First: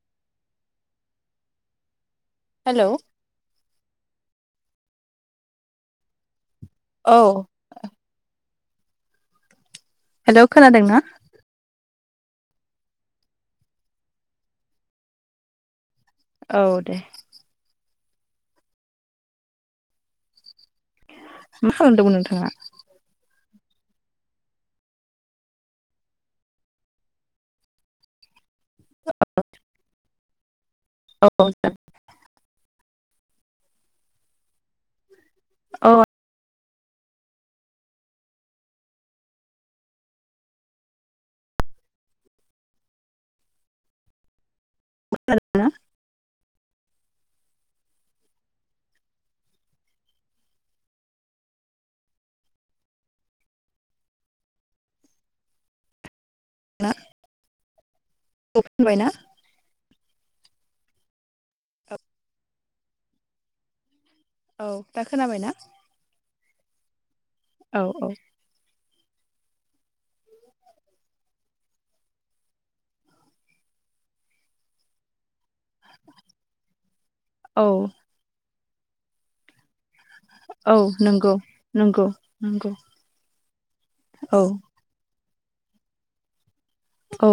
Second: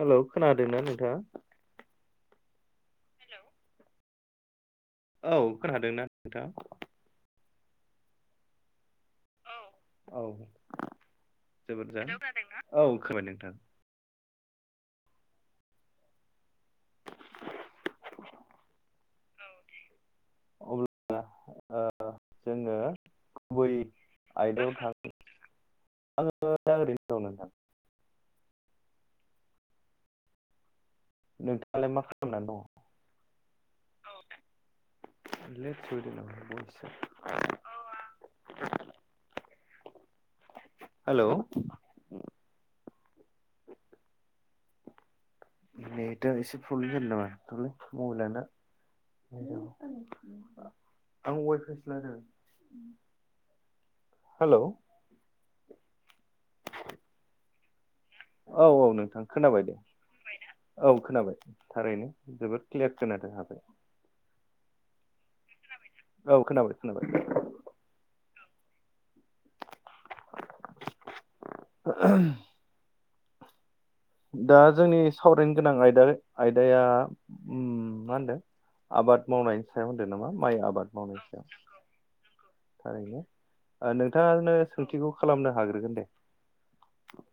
Hello खोनादोंना नोंथाङा hello औ खोनादों ना नोंथाङा औ औ हेलौ खोनादों ना जोबोद औ खोनाबाय नोंथां औ दे अ [inaudible] ओ ओ मा ओ खालामदोंमोन नोंथाङा? जोङो गुबै आयदायाव थां [unintelligible] आङो दा ओरैनो दं नोंथां। [unintelligible] औ नोंथाङालाय मा खालामनानै दङ? औ [inaudible] औ [inaudible] हेल। ना नेदा इसे प्रब्लेम जादों नामा हरलाय मबाइला नोंना आं वायफाइसो लादों हेल न [inaudible] औ औ नोंथां खोनाबाय दे औ खोनाबाय थारैनो जोबोद क्लियार खोनादो दा औ दा खोनाबायना। औ खोनाबाय खोनाबाय औ औ [inaudible] दा जोंनि सावरायनो गोनां आयदा आयदाया औ मा होनदों आबाद मावनाय होनदों नामा माइ औ आबाद मावनायनि नंगौ सायाव नंगौ नंगौ थारैनो औ नोंथाङानो सोंथिखौ। खालामनो हाग्रोगोन दे औ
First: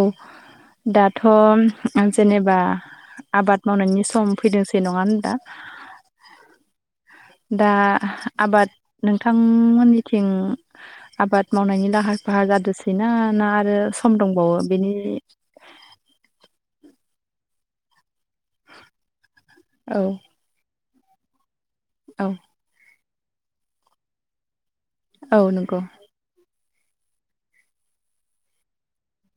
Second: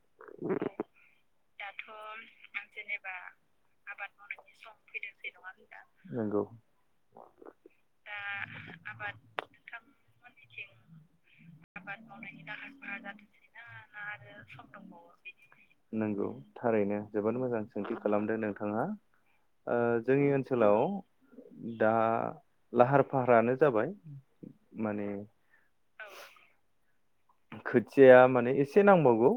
दाथ दाथ' जेनेबा आं जेनेबा आबाद मावनायनि आबाद सम मावनायनि सम फैदोंसै नङा होनबा फैदोंसै नङा होमब्ला नंगौ। दा आबाद नोंथांमोननिथिं आबाद मावनायनि लाहार फाहार जादोसैना ना आरो सम दंबावो बेनि नंगौ थारैनो जोबोद मोजां सोंथि। खालामदों नोंथाङा ओ औ जोंनि ओनसोलाव। दा औ लाहार फाहारानो जाबाय माने औ नंगौ। खोथिया माने एसे नांबावगौ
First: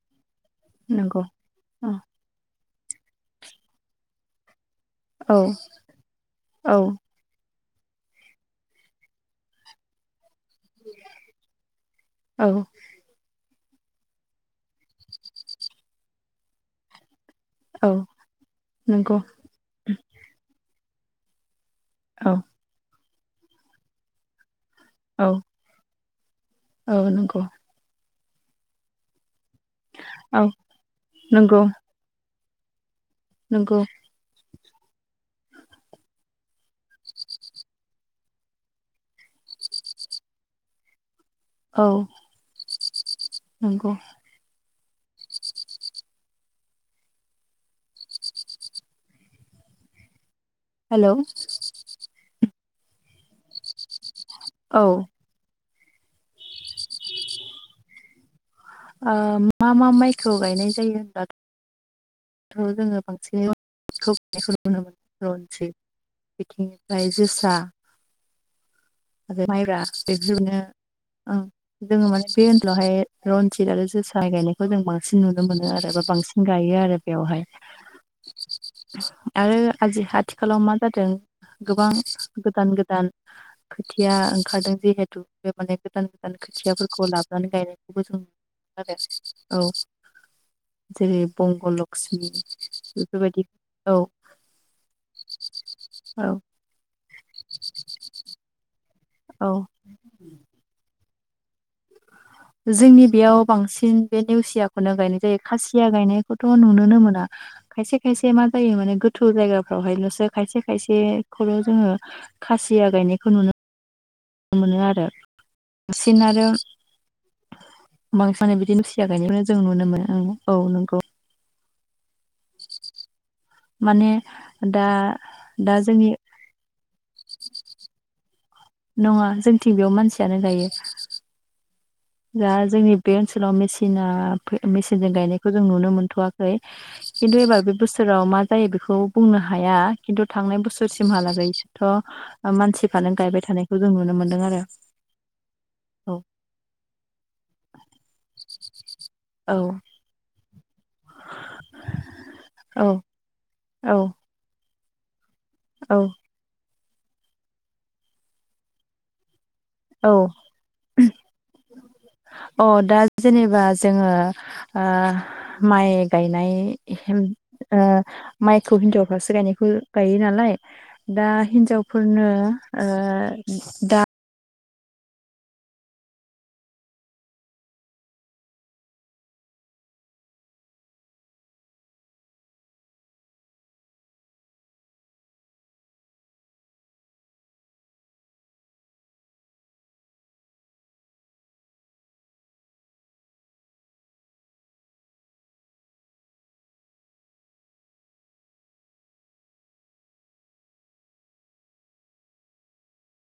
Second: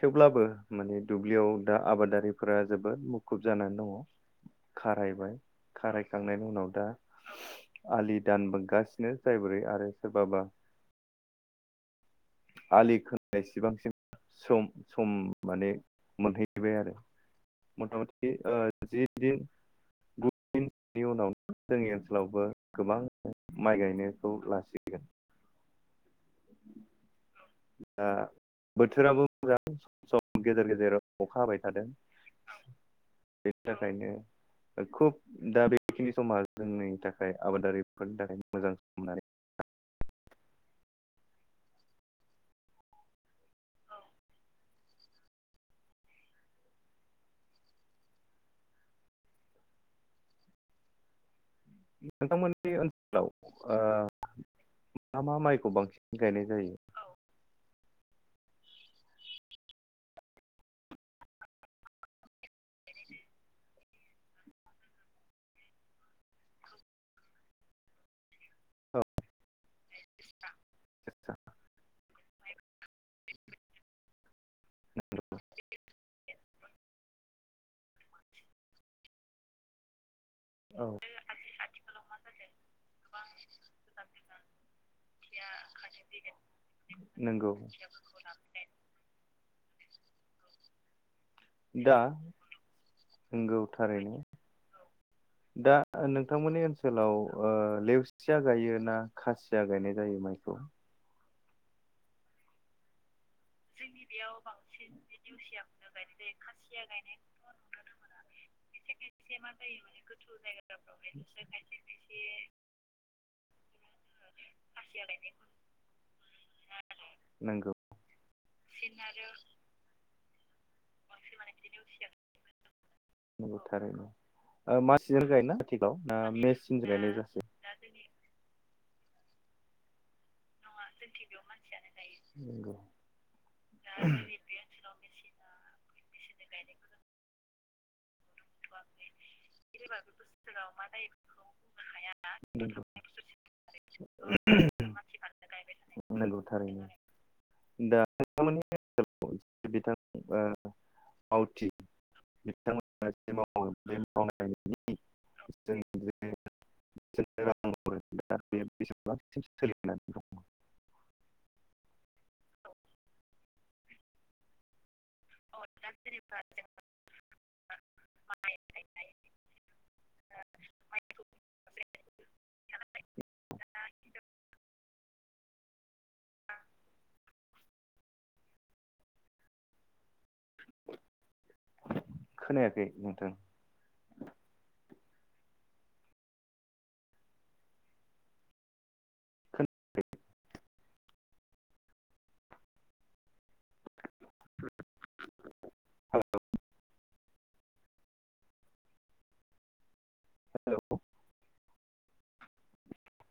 थेवब्लाबो। माने नंगौ दुब्लियाव दा औ आबादारिफोरा जोबोद मुखुब जानानै दङ। खारायबाय औ खारायखांनायनि उनाव औ दा आलि दानबोगासिनो जाय बोरै आरो सोरबाबा [unintelligible] औ आलि खोनाय सेबांसिन सम सम माने मोनहैबाय आरो औ मथा मथि ओ जि नंगौ दिन गु दिन नि उनाव जोंनि औ ओनसोलावबो गोबां माइ गायनायखौ लासिगोन औ औ नंगौ दा बोथोराबो मोजां औ सम गेजेर गेजेर अखा नंगौ हाबाय थादों बेनि नंगौ थाखायनो खुब दा बेखिनि समा जोंनि थाखाय आबादारिफोरनि थाखाय मोजां सम होननानै औ नंगौ हेलौ बे ओनसोलाव आ औ ओ मा मा माइखौ बांसिन गायनाय जायो औ ओ मा मा माइखौ गायनाय जायो होनब्लाथ' जोङो बांसिनखौ गायनायखौ नुनो मोनो रनजिद बिथिंनिफ्राय जोसा आरो माइब्रा बेदिनो ओं जोङो माने बे ओनसोलावहाय रन जिद आरो जोसा गायनायखौ जों बांसिन नुनो मोनो आरो बा बांसिन गायो आरो बेयावहाय आरो आजि हाथ आथिखालाव मा औ जादों गोबां गोदान गोदान खोथिया ओंखारदों जिहेथु बे माने गोदान गोदान खोथियाफोरखौ लाबोनानै नंगौ गायनायखौबो जों अके औ जेरै बंग दा लक्ष्मि बेफोरबायदि नोंगौ औ थारैनो दा औ नोंथांमोननि ओनसोलाव ओ लेवसिया जायो ना औ खासिया गायनाय जायो माइखौ जोंनि बेयाव बांसिन बे नेवसियाखौनो गायनाय जायो खासिया गायनायखौथ' नुुनोनो मोना खायसे खायसे मा जायो माने गोथौ जायगाफ्रावहायल'सो खायसे खायसेखौल' जोङो खासिया गायनायखौ नुनो मोन मोनो आरो बांसिन आरो नंगौ बांसिन माने बिदिनो सिया गायनायखौनो जों नुनो मोनो औ नोंखौ बिदिनो उसिया नंगौ माने थारैनो दा मास सिजोन गाय ना दा आथिखाव जोंनि ना मे सिन जो गायनाय [unintelligible] नङा जोंनिथिं बेयाव मानसियानो गायो म जोंथि बेयाव मानसियानो दा जोंनि बे ओनसोलाव मेसिना मेसिनजों गायनायखौ जों नुनो मोनथ'वाखै खिन्थु एबार बे बोसोराव मा जायो बेखौ बुंनो हाया खिन्थु थांनाय बोसोरसिमहालागैथ' नंगौ मानसिफ्रानो गायबाय थानायखौ जों नुनो मोनदों आरो औ नंगौ थारैनो दा [unintelligible] औ ओ मावथि औ बिथांमोन औ औ रां हरो [unintelligible] औ [unintelligible] अ दा जेनेबा जोङो ओ माइ गायनाय ओ माइखौ हिनजावफ्रासो गायनायखौ गायो नालाय दा हिनजावफोरनो ओ दा खोनायाखै नोंथां खोना हेल'